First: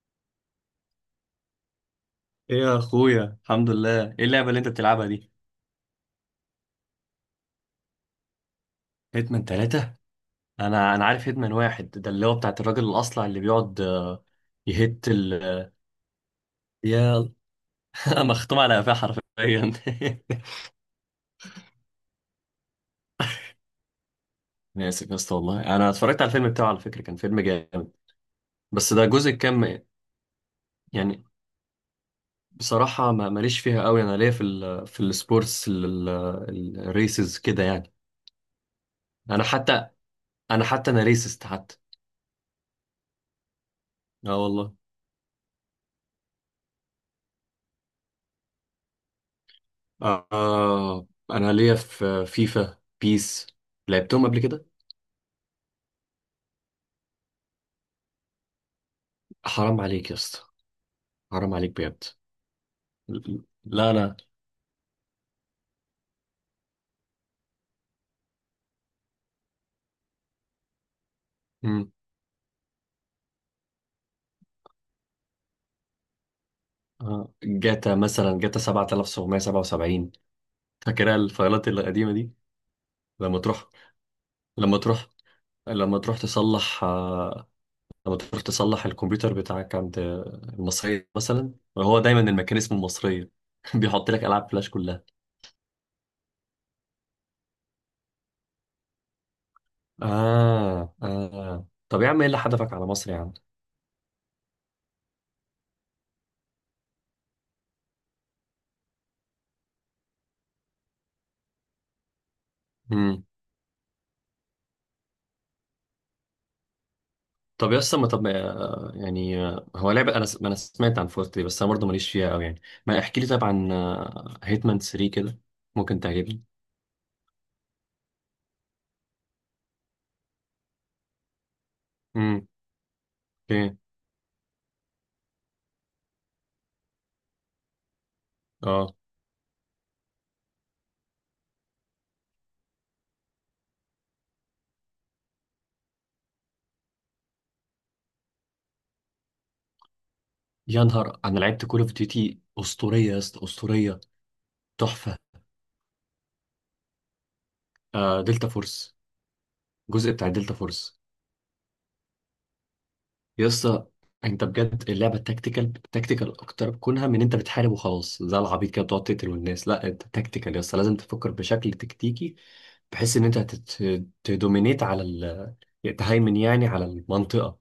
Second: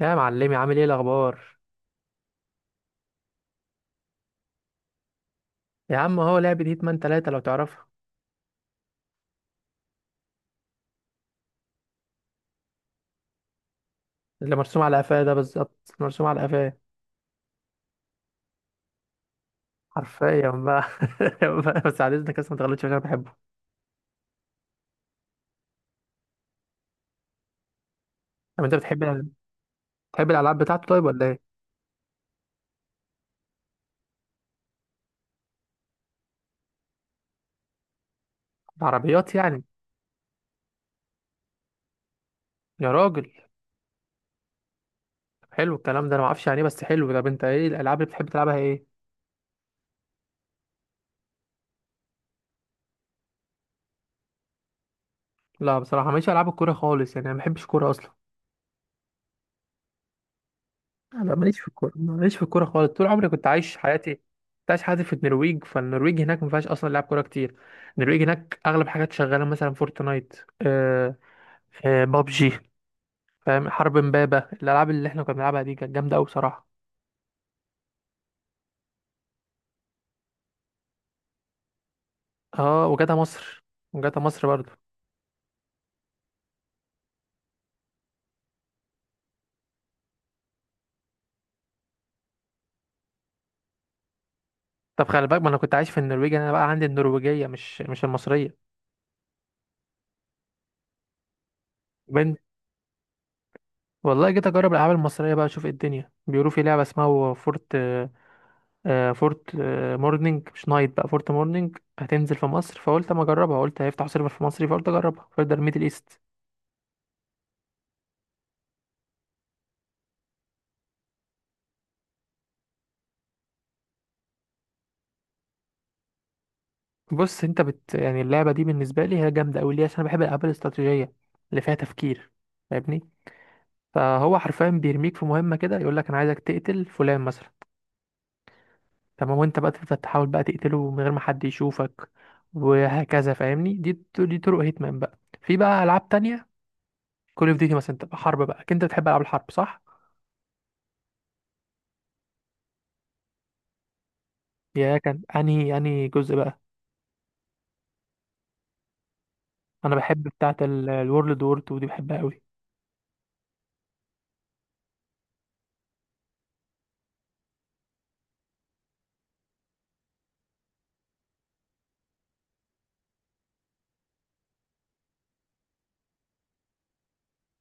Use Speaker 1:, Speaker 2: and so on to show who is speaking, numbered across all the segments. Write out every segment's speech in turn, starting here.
Speaker 1: يا معلمي، عامل ايه الاخبار؟
Speaker 2: ايه يا اخويا، الحمد لله. ايه اللعبه اللي انت بتلعبها دي؟
Speaker 1: يا عم هو لعبة هيتمان تلاتة لو تعرفها.
Speaker 2: هيتمان ثلاثة. انا عارف هيتمان واحد، ده اللي هو بتاعت الراجل الاصلع اللي بيقعد. آه،
Speaker 1: اللي مرسوم على
Speaker 2: يهت
Speaker 1: قفاه
Speaker 2: ال
Speaker 1: ده،
Speaker 2: آه،
Speaker 1: بالظبط مرسوم على قفاه
Speaker 2: يا مختوم على قفاه حرفيا
Speaker 1: حرفيا بقى. بس على اذنك، بس ما تغلطش عشان انا بحبه.
Speaker 2: انا اسف يا اسطى، والله انا اتفرجت على الفيلم بتاعه، على فكره كان فيلم جامد.
Speaker 1: طب انت
Speaker 2: بس ده
Speaker 1: بتحب،
Speaker 2: جزء كام؟
Speaker 1: بتحب الالعاب بتاعته طيب
Speaker 2: يعني،
Speaker 1: ولا ايه؟
Speaker 2: بصراحه ما ماليش فيها قوي. انا ليا في السبورتس، الريسز كده يعني.
Speaker 1: العربيات
Speaker 2: انا
Speaker 1: يعني.
Speaker 2: حتى انا حتى ريسست حتى.
Speaker 1: يا راجل،
Speaker 2: اه والله.
Speaker 1: طب حلو الكلام ده، انا ما اعرفش يعني ايه بس حلو. طب انت ايه الالعاب اللي بتحب تلعبها ايه؟
Speaker 2: انا ليا في فيفا بيس، لعبتهم قبل كده.
Speaker 1: لا بصراحة ماليش العاب الكورة خالص، يعني انا ما بحبش كورة اصلا.
Speaker 2: حرام عليك يا اسطى.
Speaker 1: انا
Speaker 2: حرام
Speaker 1: ماليش في
Speaker 2: عليك
Speaker 1: الكوره،
Speaker 2: بجد.
Speaker 1: ماليش في الكوره خالص. طول عمري كنت عايش
Speaker 2: لا
Speaker 1: حياتي،
Speaker 2: انا.
Speaker 1: كنت عايش حياتي في النرويج. فالنرويج هناك ما فيهاش اصلا لعب كوره كتير. النرويج هناك اغلب حاجات شغاله مثلا فورتنايت. آه،
Speaker 2: مم.
Speaker 1: آه بابجي فاهم، حرب امبابه. الالعاب اللي احنا كنا بنلعبها دي كانت جامده قوي بصراحه.
Speaker 2: آه. جاتا مثلا، جاتا 7777، فاكرها الفايلات القديمه دي.
Speaker 1: اه وجاتا
Speaker 2: لما
Speaker 1: مصر،
Speaker 2: تروح
Speaker 1: وجاتا مصر برضو.
Speaker 2: لما تروح لما تروح تصلح آه، لما تروح تصلح الكمبيوتر بتاعك عند المصرية مثلا، هو دايما المكان اسمه المصرية. بيحط لك ألعاب فلاش كلها.
Speaker 1: طب خلي بالك، ما انا كنت عايش في النرويج، انا بقى عندي النرويجيه مش المصريه.
Speaker 2: آه آه، طب يا عم، ايه
Speaker 1: بنت.
Speaker 2: اللي حدفك على مصر يا عم؟
Speaker 1: والله جيت اجرب الالعاب المصريه بقى اشوف ايه الدنيا. بيقولوا في لعبه اسمها فورت، فورت مورنينج مش نايت بقى. فورت مورنينج هتنزل في مصر، فقلت اما
Speaker 2: مم.
Speaker 1: اجربها. قلت هيفتحوا سيرفر في مصر، فقلت اجربها. فيرجر ميدل ايست.
Speaker 2: طب يا اسطى، ما طب ما- يعني هو لعبة، أنا ما أنا سمعت عن فورت دي، بس أنا برضه ماليش فيها أوي يعني. ما احكي لي طب عن هيتمان 3 كده، ممكن تعجبني.
Speaker 1: بص انت بت يعني، اللعبه دي بالنسبه لي هي جامده قوي. ليه؟ عشان انا بحب الالعاب الاستراتيجيه اللي فيها تفكير.
Speaker 2: امم.
Speaker 1: فاهمني؟
Speaker 2: ايه.
Speaker 1: فهو حرفيا بيرميك في مهمه كده، يقول لك انا عايزك تقتل فلان مثلا.
Speaker 2: اه.
Speaker 1: تمام، وانت بقى تفضل تحاول بقى تقتله من غير ما حد يشوفك. وهكذا، فاهمني؟ دي طرق هيتمان بقى. في بقى العاب تانية، كول اوف ديوتي مثلا تبقى حرب بقى. انت بتحب العاب الحرب صح؟
Speaker 2: يا نهار، أنا لعبت كول أوف ديوتي أسطورية يا اسطى، أسطورية،
Speaker 1: يا
Speaker 2: تحفة.
Speaker 1: كان انهي جزء بقى؟
Speaker 2: دلتا فورس،
Speaker 1: انا
Speaker 2: الجزء
Speaker 1: بحب
Speaker 2: بتاع دلتا
Speaker 1: بتاعه
Speaker 2: فورس
Speaker 1: الورلد وور 2 دي، بحبها قوي.
Speaker 2: يا اسطى، أنت بجد اللعبة تكتيكال، تكتيكال أكتر، كونها من أنت بتحارب وخلاص زي العبيط كده بتقعد تقتل والناس، لا، أنت تكتيكال يا اسطى، لازم تفكر بشكل تكتيكي، بحيث ان انت تهيمن يعني على المنطقه.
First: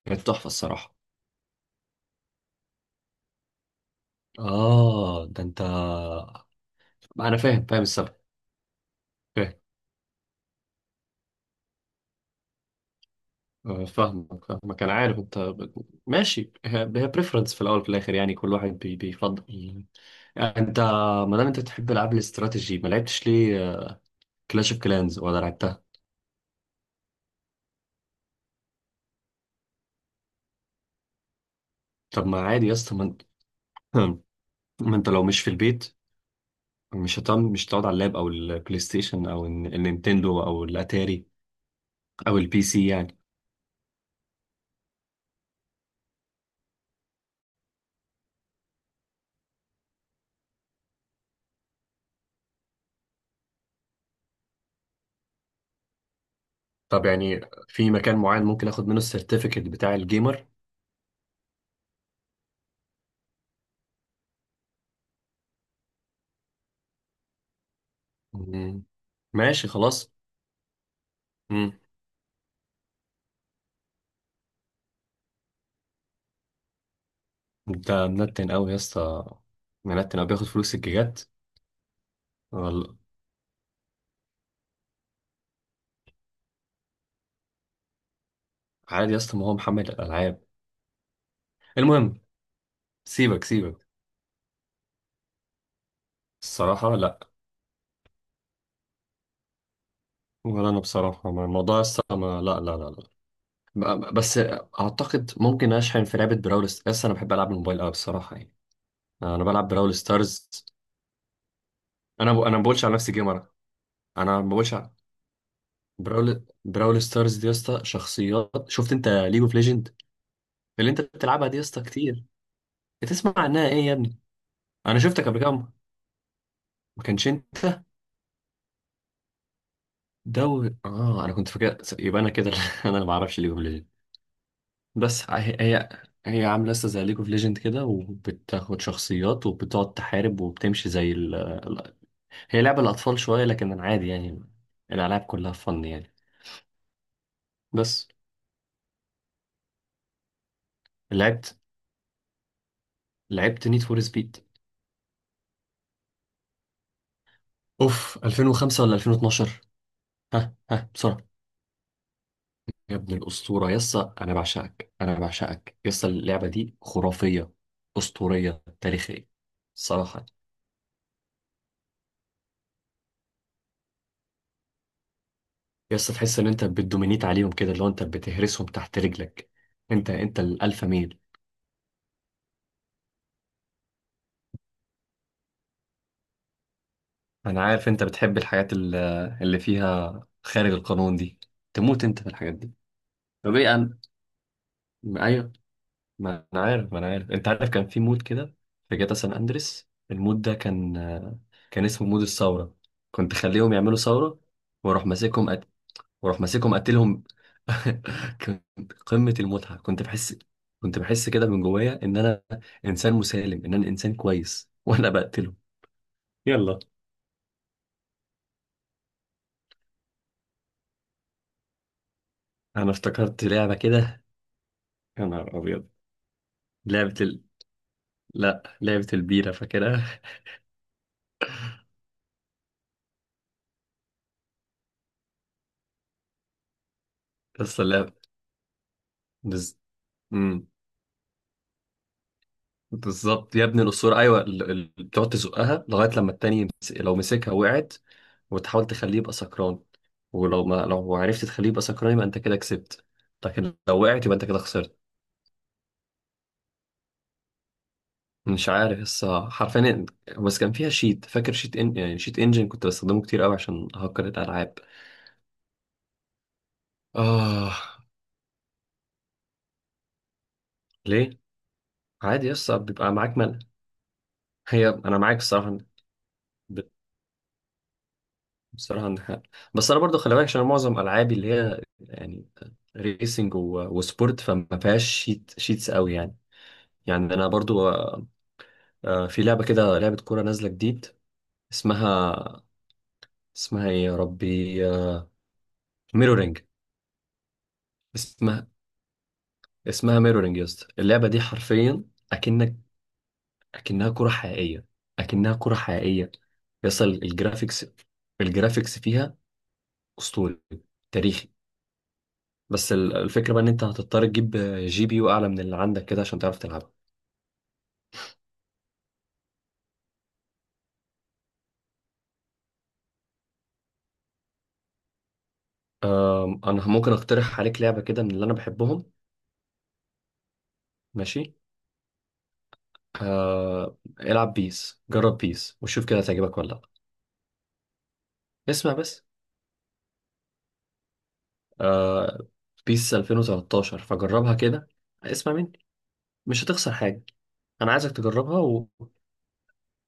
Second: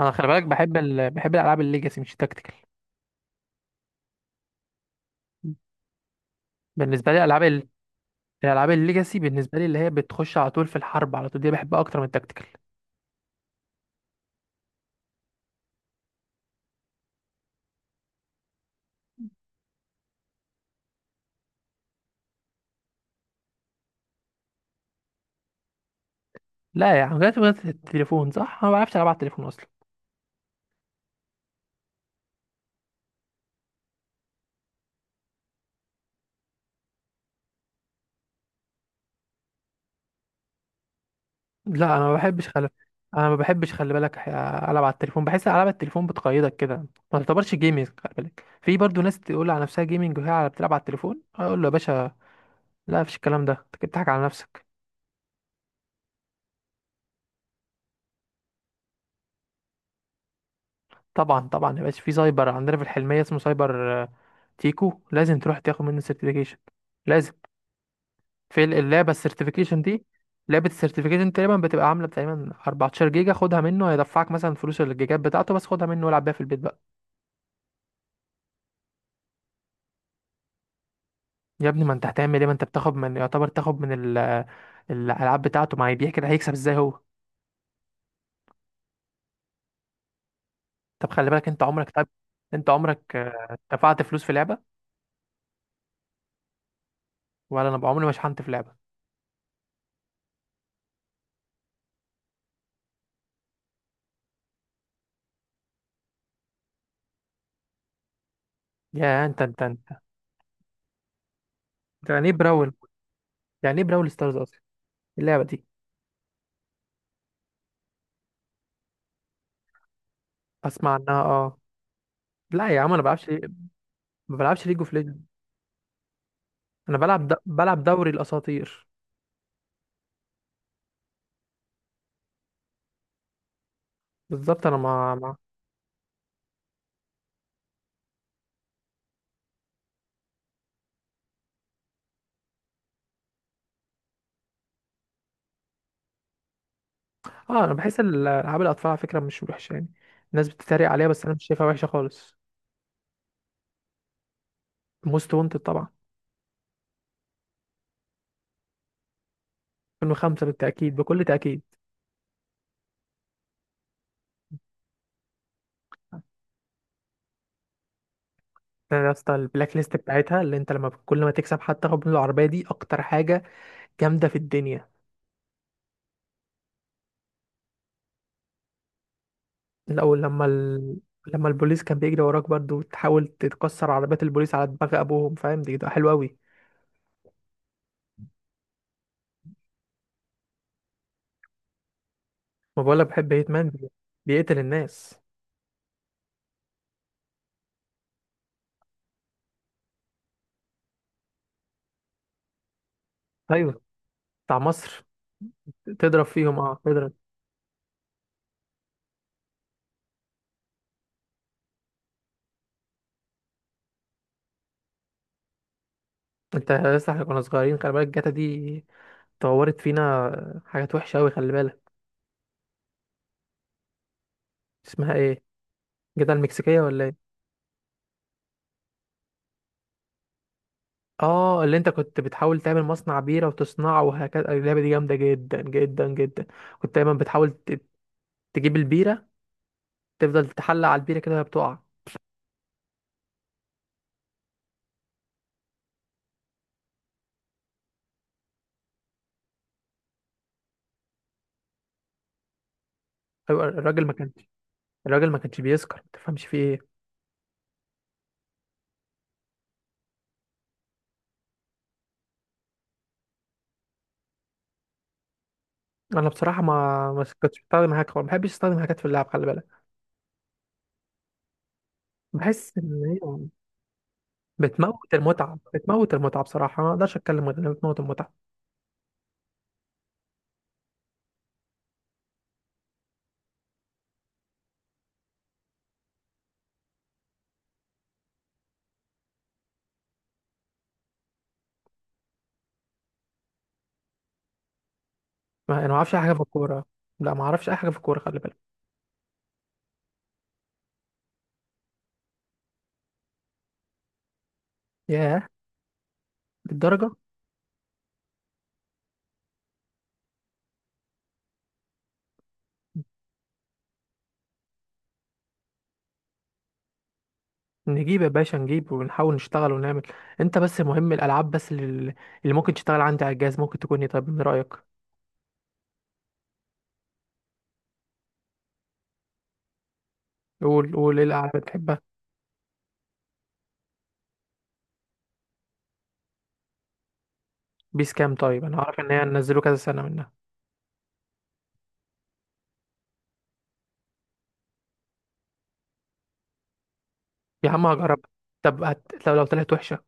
Speaker 1: انا
Speaker 2: كانت
Speaker 1: خلي بالك
Speaker 2: تحفه
Speaker 1: بحب
Speaker 2: الصراحه.
Speaker 1: ال... بحب الالعاب الليجاسي، مش التكتيكال.
Speaker 2: اه ده انت.
Speaker 1: بالنسبه لي
Speaker 2: انا
Speaker 1: العاب
Speaker 2: فاهم،
Speaker 1: ال...
Speaker 2: فاهم السبب.
Speaker 1: الالعاب الليجاسي
Speaker 2: فاهم.
Speaker 1: بالنسبه لي، اللي هي بتخش على طول في الحرب على طول، دي بحبها اكتر من التكتيكال.
Speaker 2: فاهمك فاهمك، انا عارف. انت ماشي هي بريفرنس في الاول وفي الاخر يعني، كل واحد بيفضل يعني. انت، ما دام انت بتحب العاب الاستراتيجي، ما لعبتش ليه كلاش اوف كلانز؟ ولا لعبتها؟
Speaker 1: لا يا عم، جات التليفون صح. انا ما بعرفش العب على التليفون اصلا.
Speaker 2: طب ما عادي يا اسطى، ما انت ما انت لو مش في البيت، مش هتقعد على اللاب او البلاي ستيشن او النينتندو او الاتاري
Speaker 1: لا انا ما
Speaker 2: او
Speaker 1: بحبش
Speaker 2: البي
Speaker 1: خلي،
Speaker 2: سي يعني.
Speaker 1: انا ما بحبش خلي بالك. العب على التليفون، بحس العاب التليفون بتقيدك كده، ما تعتبرش جيمنج. خلي بالك في برضو ناس تقول على نفسها جيمنج وهي بتلعب على التليفون، اقول له يا باشا، لا مفيش الكلام ده، انت كده بتضحك على نفسك.
Speaker 2: طب يعني، في مكان معين ممكن اخد منه السيرتيفيكت بتاع الجيمر؟
Speaker 1: طبعا طبعا يا باشا، في سايبر عندنا في الحلمية اسمه سايبر تيكو، لازم تروح تاخد منه سيرتيفيكيشن، لازم. في
Speaker 2: مم.
Speaker 1: اللعبة
Speaker 2: ماشي
Speaker 1: السيرتيفيكيشن دي،
Speaker 2: خلاص.
Speaker 1: لعبة السيرتيفيكيشن تقريبا
Speaker 2: مم.
Speaker 1: بتبقى عاملة تقريبا 14 جيجا. خدها منه، هيدفعك مثلا فلوس الجيجات بتاعته، بس خدها منه والعب بيها في البيت بقى.
Speaker 2: انت منتن قوي يا اسطى، منتن قوي، بياخد فلوس الجيجات.
Speaker 1: يا ابني ما انت هتعمل ايه؟ ما انت بتاخد
Speaker 2: ولا-
Speaker 1: من، يعتبر تاخد من ال... الألعاب بتاعته. ما هي بيحكي ده، هيكسب ازاي هو؟
Speaker 2: عادي يا اسطى، ما هو محمل الالعاب.
Speaker 1: طب خلي بالك، انت عمرك طب،
Speaker 2: المهم،
Speaker 1: انت عمرك
Speaker 2: سيبك سيبك.
Speaker 1: دفعت فلوس في لعبة؟
Speaker 2: الصراحة لا.
Speaker 1: ولا انا عمري ما شحنت في لعبة.
Speaker 2: ولا انا بصراحة، الموضوع يا اسطى، ما، لا لا لا لا. بس اعتقد ممكن اشحن في لعبة براول يا اسطى، انا بحب العب الموبايل قوي بصراحة يعني.
Speaker 1: يا انت
Speaker 2: انا
Speaker 1: انت
Speaker 2: بلعب براول
Speaker 1: انت،
Speaker 2: ستارز.
Speaker 1: أنت يعني ايه
Speaker 2: انا ما
Speaker 1: براول؟
Speaker 2: بقولش على نفسي جيمر.
Speaker 1: يعني ايه براول ستارز
Speaker 2: انا ما
Speaker 1: اصلا
Speaker 2: بقولش.
Speaker 1: اللعبة دي؟
Speaker 2: براول ستارز دي يا اسطى، شخصيات. شفت انت ليج اوف ليجند، اللي
Speaker 1: اسمع
Speaker 2: انت
Speaker 1: عنها،
Speaker 2: بتلعبها دي
Speaker 1: اه.
Speaker 2: يا اسطى كتير؟
Speaker 1: لا يا عم انا بلعبش،
Speaker 2: بتسمع عنها ايه يا ابني؟
Speaker 1: ما بلعبش ليج اوف
Speaker 2: انا
Speaker 1: ليجند.
Speaker 2: شفتك قبل كده، ما
Speaker 1: انا بلعب
Speaker 2: كانش
Speaker 1: د... بلعب
Speaker 2: انت
Speaker 1: دوري الاساطير.
Speaker 2: دوري؟ اه انا كنت فاكر، يبقى انا كده انا اللي ما اعرفش ليج اوف ليجند.
Speaker 1: بالظبط. انا مع
Speaker 2: بس
Speaker 1: مع
Speaker 2: هي هي هي عامله لسه زي ليج اوف ليجند كده، وبتاخد شخصيات وبتقعد تحارب وبتمشي زي هي لعبه الاطفال شويه، لكن انا عادي يعني، الالعاب كلها فن يعني.
Speaker 1: اه انا بحس
Speaker 2: بس.
Speaker 1: العاب الاطفال على فكره مش وحشه يعني. الناس بتتريق عليها، بس انا مش
Speaker 2: لعبت
Speaker 1: شايفها وحشه خالص.
Speaker 2: لعبت نيد فور سبيد،
Speaker 1: موست وانتد طبعا.
Speaker 2: اوف 2005 ولا 2012؟
Speaker 1: 2005
Speaker 2: ها ها
Speaker 1: بالتاكيد،
Speaker 2: بسرعة.
Speaker 1: بكل تاكيد.
Speaker 2: يا ابن الأسطورة يسا، أنا بعشقك، أنا بعشقك يسا، اللعبة دي خرافية، أسطورية
Speaker 1: انا يا
Speaker 2: تاريخية.
Speaker 1: اسطى، البلاك ليست
Speaker 2: الصراحة،
Speaker 1: بتاعتها، اللي انت لما كل ما تكسب حتى تاخد من العربيه دي، اكتر حاجه جامده في الدنيا.
Speaker 2: يسا تحس إن أنت بتدومينيت عليهم كده، اللي هو أنت بتهرسهم تحت رجلك. أنت
Speaker 1: الاول
Speaker 2: أنت
Speaker 1: لما
Speaker 2: الألفا
Speaker 1: ال...
Speaker 2: ميل.
Speaker 1: لما البوليس كان بيجري وراك برضه، وتحاول تكسر عربيات البوليس على دماغ ابوهم فاهم، دي ده حلو قوي.
Speaker 2: أنا عارف أنت بتحب الحاجات اللي فيها خارج القانون دي، تموت أنت في الحاجات دي.
Speaker 1: ما بقولك بحب هيت
Speaker 2: طب
Speaker 1: مان؟
Speaker 2: إيه؟ أنا
Speaker 1: بيقتل الناس.
Speaker 2: أيوه ما أنا عارف، ما أنا عارف، أنت عارف كان في مود كده في جاتا سان أندريس، المود ده كان، كان اسمه مود الثورة. كنت خليهم
Speaker 1: ايوه،
Speaker 2: يعملوا ثورة،
Speaker 1: بتاع مصر.
Speaker 2: واروح ماسكهم
Speaker 1: تضرب
Speaker 2: واروح
Speaker 1: فيهم
Speaker 2: ماسكهم
Speaker 1: اه، تضرب.
Speaker 2: قتلهم. كنت قمة المتعة، كنت بحس، كده من جوايا ان انا انسان مسالم، ان انا انسان كويس وانا بقتله.
Speaker 1: انت
Speaker 2: يلا.
Speaker 1: لسه، احنا كنا صغيرين، خلي بالك جاتا دي طورت فينا حاجات وحشه قوي، خلي بالك.
Speaker 2: انا افتكرت لعبة كده،
Speaker 1: اسمها
Speaker 2: يا
Speaker 1: ايه؟
Speaker 2: نهار ابيض.
Speaker 1: جاتا المكسيكيه ولا
Speaker 2: لعبة
Speaker 1: ايه؟
Speaker 2: ال... لا لعبة البيرة فاكرها.
Speaker 1: اه، اللي انت كنت بتحاول تعمل مصنع بيره وتصنعه وهكذا. اللعبه دي جامده جدا جدا جدا. كنت دايما بتحاول
Speaker 2: قصة اللعبة.
Speaker 1: تجيب البيره،
Speaker 2: بز...
Speaker 1: تفضل
Speaker 2: مم.
Speaker 1: تحلق على البيره كده وهي بتقع.
Speaker 2: بالظبط يا ابن الاسطوره، ايوه بتقعد تزقها لغايه لما التاني لو مسكها وقعت، وتحاول تخليه يبقى سكران، ولو ما، لو عرفت تخليه يبقى سكران، يبقى انت كده كسبت،
Speaker 1: ايوه،
Speaker 2: لكن لو
Speaker 1: الراجل ما
Speaker 2: وقعت
Speaker 1: كانش،
Speaker 2: يبقى انت كده خسرت.
Speaker 1: الراجل ما كانش بيسكر. ما تفهمش فيه ايه.
Speaker 2: مش عارف لسه حرفيا. بس كان فيها شيت، فاكر شيت، ان... يعني شيت انجن كنت بستخدمه كتير قوي عشان هكر الالعاب.
Speaker 1: انا بصراحه ما كنتش
Speaker 2: اه.
Speaker 1: بستخدم هاك، ما بحبش استخدم هاكات في اللعب، خلي بالك.
Speaker 2: ليه؟ عادي
Speaker 1: بحس
Speaker 2: لسه
Speaker 1: ان
Speaker 2: بيبقى
Speaker 1: هي
Speaker 2: معاك ملل. هي
Speaker 1: بتموت
Speaker 2: انا معاك
Speaker 1: المتعه،
Speaker 2: الصراحه،
Speaker 1: بتموت المتعه. بصراحه
Speaker 2: ب-
Speaker 1: ما اقدرش اتكلم غير انها بتموت المتعه.
Speaker 2: بصراحه إن بس انا برضو خلي بالك، عشان معظم العابي اللي هي يعني ريسنج وسبورت فما فيهاش شيت شيتس قوي يعني. يعني انا برضو في لعبه كده، لعبه كوره نازله جديد، اسمها، اسمها ايه يا ربي؟
Speaker 1: ما انا ما اعرفش اي حاجه في
Speaker 2: ميرورينج.
Speaker 1: الكوره. لا ما اعرفش اي حاجه في الكوره، خلي بالك.
Speaker 2: اسمها ميرورينج يا اسطى، اللعبه دي حرفيا، اكنك اكنها كره حقيقيه،
Speaker 1: ياه،
Speaker 2: اكنها كره حقيقيه. يصل
Speaker 1: للدرجه؟
Speaker 2: الجرافيكس، الجرافيكس فيها اسطوري، تاريخي. بس الفكره بقى ان انت هتضطر تجيب جي بي يو اعلى من اللي عندك كده عشان تعرف تلعبها.
Speaker 1: نجيب يا باشا، نجيب ونحاول نشتغل ونعمل. انت بس مهم الالعاب بس اللي، اللي ممكن تشتغل عندي على الجهاز ممكن تكون ايه طيب من رايك؟
Speaker 2: انا ممكن اقترح عليك لعبه كده من اللي انا بحبهم.
Speaker 1: قول قول ايه
Speaker 2: ماشي.
Speaker 1: الالعاب اللي بتحبها.
Speaker 2: العب بيس، جرب بيس وشوف كده هتعجبك ولا لا.
Speaker 1: بيس كام طيب؟ انا
Speaker 2: اسمع
Speaker 1: عارف ان
Speaker 2: بس.
Speaker 1: هي نزلوا كذا سنه منها.
Speaker 2: آه، بيس 2013، فجربها كده. اسمع مني، مش هتخسر حاجه.
Speaker 1: يا عم
Speaker 2: انا عايزك
Speaker 1: هجرب.
Speaker 2: تجربها
Speaker 1: طب هت... لو طلعت وحشه.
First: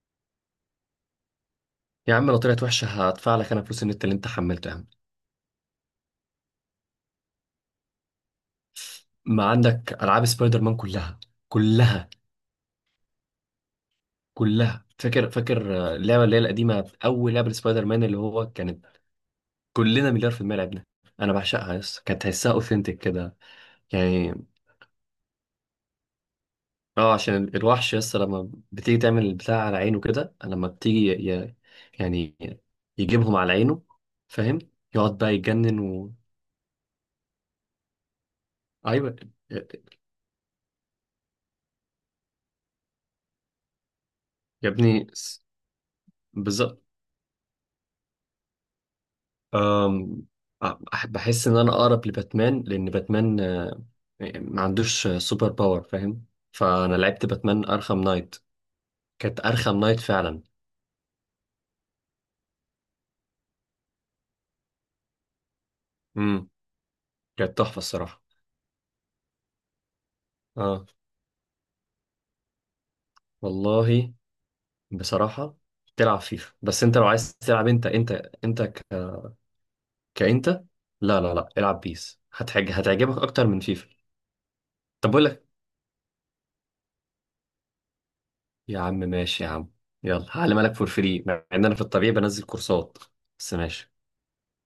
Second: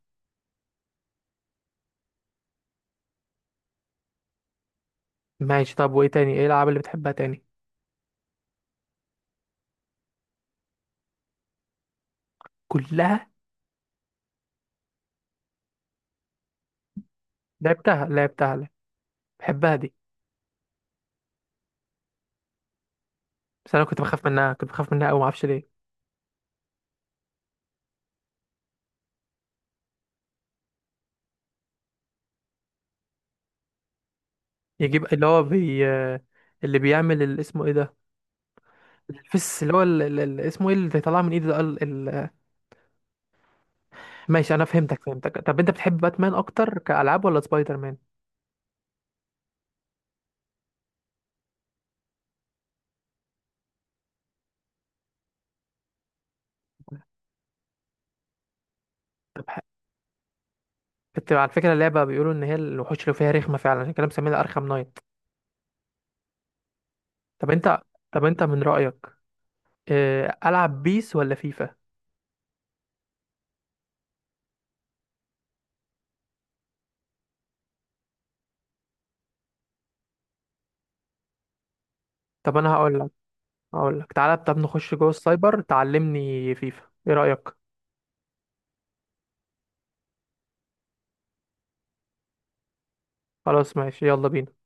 Speaker 2: يا عم لو طلعت وحشه، هدفع لك انا فلوس النت اللي انت حملته يا عم.
Speaker 1: ماشي طب، وايه تاني ايه الالعاب اللي بتحبها تاني؟
Speaker 2: ما عندك العاب سبايدر مان كلها، كلها،
Speaker 1: كلها.
Speaker 2: كلها، فاكر فاكر اللعبه اللي هي القديمه، اول لعبه سبايدر مان،
Speaker 1: لعبتها
Speaker 2: اللي هو
Speaker 1: لعبتها،
Speaker 2: كانت،
Speaker 1: بحبها دي.
Speaker 2: كلنا مليار في المية لعبنا. انا بعشقها يس، كانت تحسها اوثنتك كده
Speaker 1: بس انا كنت بخاف
Speaker 2: يعني.
Speaker 1: منها، كنت بخاف منها قوي ما اعرفش ليه.
Speaker 2: اه، عشان الوحش يس، لما بتيجي تعمل البتاع على عينه كده، لما بتيجي ي... يعني يجيبهم على عينه، فاهم.
Speaker 1: يجيب
Speaker 2: يقعد
Speaker 1: اللي
Speaker 2: بقى
Speaker 1: هو
Speaker 2: يتجنن
Speaker 1: بي، اللي بيعمل اسمه ايه ده؟
Speaker 2: ايوه يا
Speaker 1: الفس، اللي هو اسمه ايه اللي بيطلع من ايده ده؟ ال... ال... ماشي، انا
Speaker 2: يا
Speaker 1: فهمتك
Speaker 2: ابني،
Speaker 1: فهمتك. طب انت بتحب باتمان اكتر
Speaker 2: بالظبط.
Speaker 1: كالعاب ولا سبايدر مان؟
Speaker 2: أم، بحس ان انا اقرب لباتمان، لان باتمان، يعني ما عندوش سوبر باور، فاهم. فانا لعبت باتمان ارخم نايت، كانت
Speaker 1: طب ح-
Speaker 2: ارخم نايت فعلا.
Speaker 1: كنت على فكره اللعبه بيقولوا ان هي الوحوش اللي فيها رخمه فعلا عشان كده مسمينها ارخم نايت.
Speaker 2: امم.
Speaker 1: طب
Speaker 2: كانت تحفه
Speaker 1: انت،
Speaker 2: الصراحه.
Speaker 1: من رايك، العب
Speaker 2: اه
Speaker 1: بيس ولا فيفا؟
Speaker 2: والله، بصراحه، تلعب فيفا. بس انت لو عايز تلعب، انت ك... كانت لا لا لا، العب بيس،
Speaker 1: طب انا هقول لك،
Speaker 2: هتعجبك اكتر من فيفا.
Speaker 1: تعالى طب نخش جوه
Speaker 2: طب بقول لك،
Speaker 1: السايبر تعلمني فيفا ايه رايك؟
Speaker 2: يا عم ماشي يا عم، يلا هعلمها لك فور فري، مع ان انا في الطبيعي بنزل كورسات، بس
Speaker 1: خلاص
Speaker 2: ماشي
Speaker 1: ماشي، يلا بينا.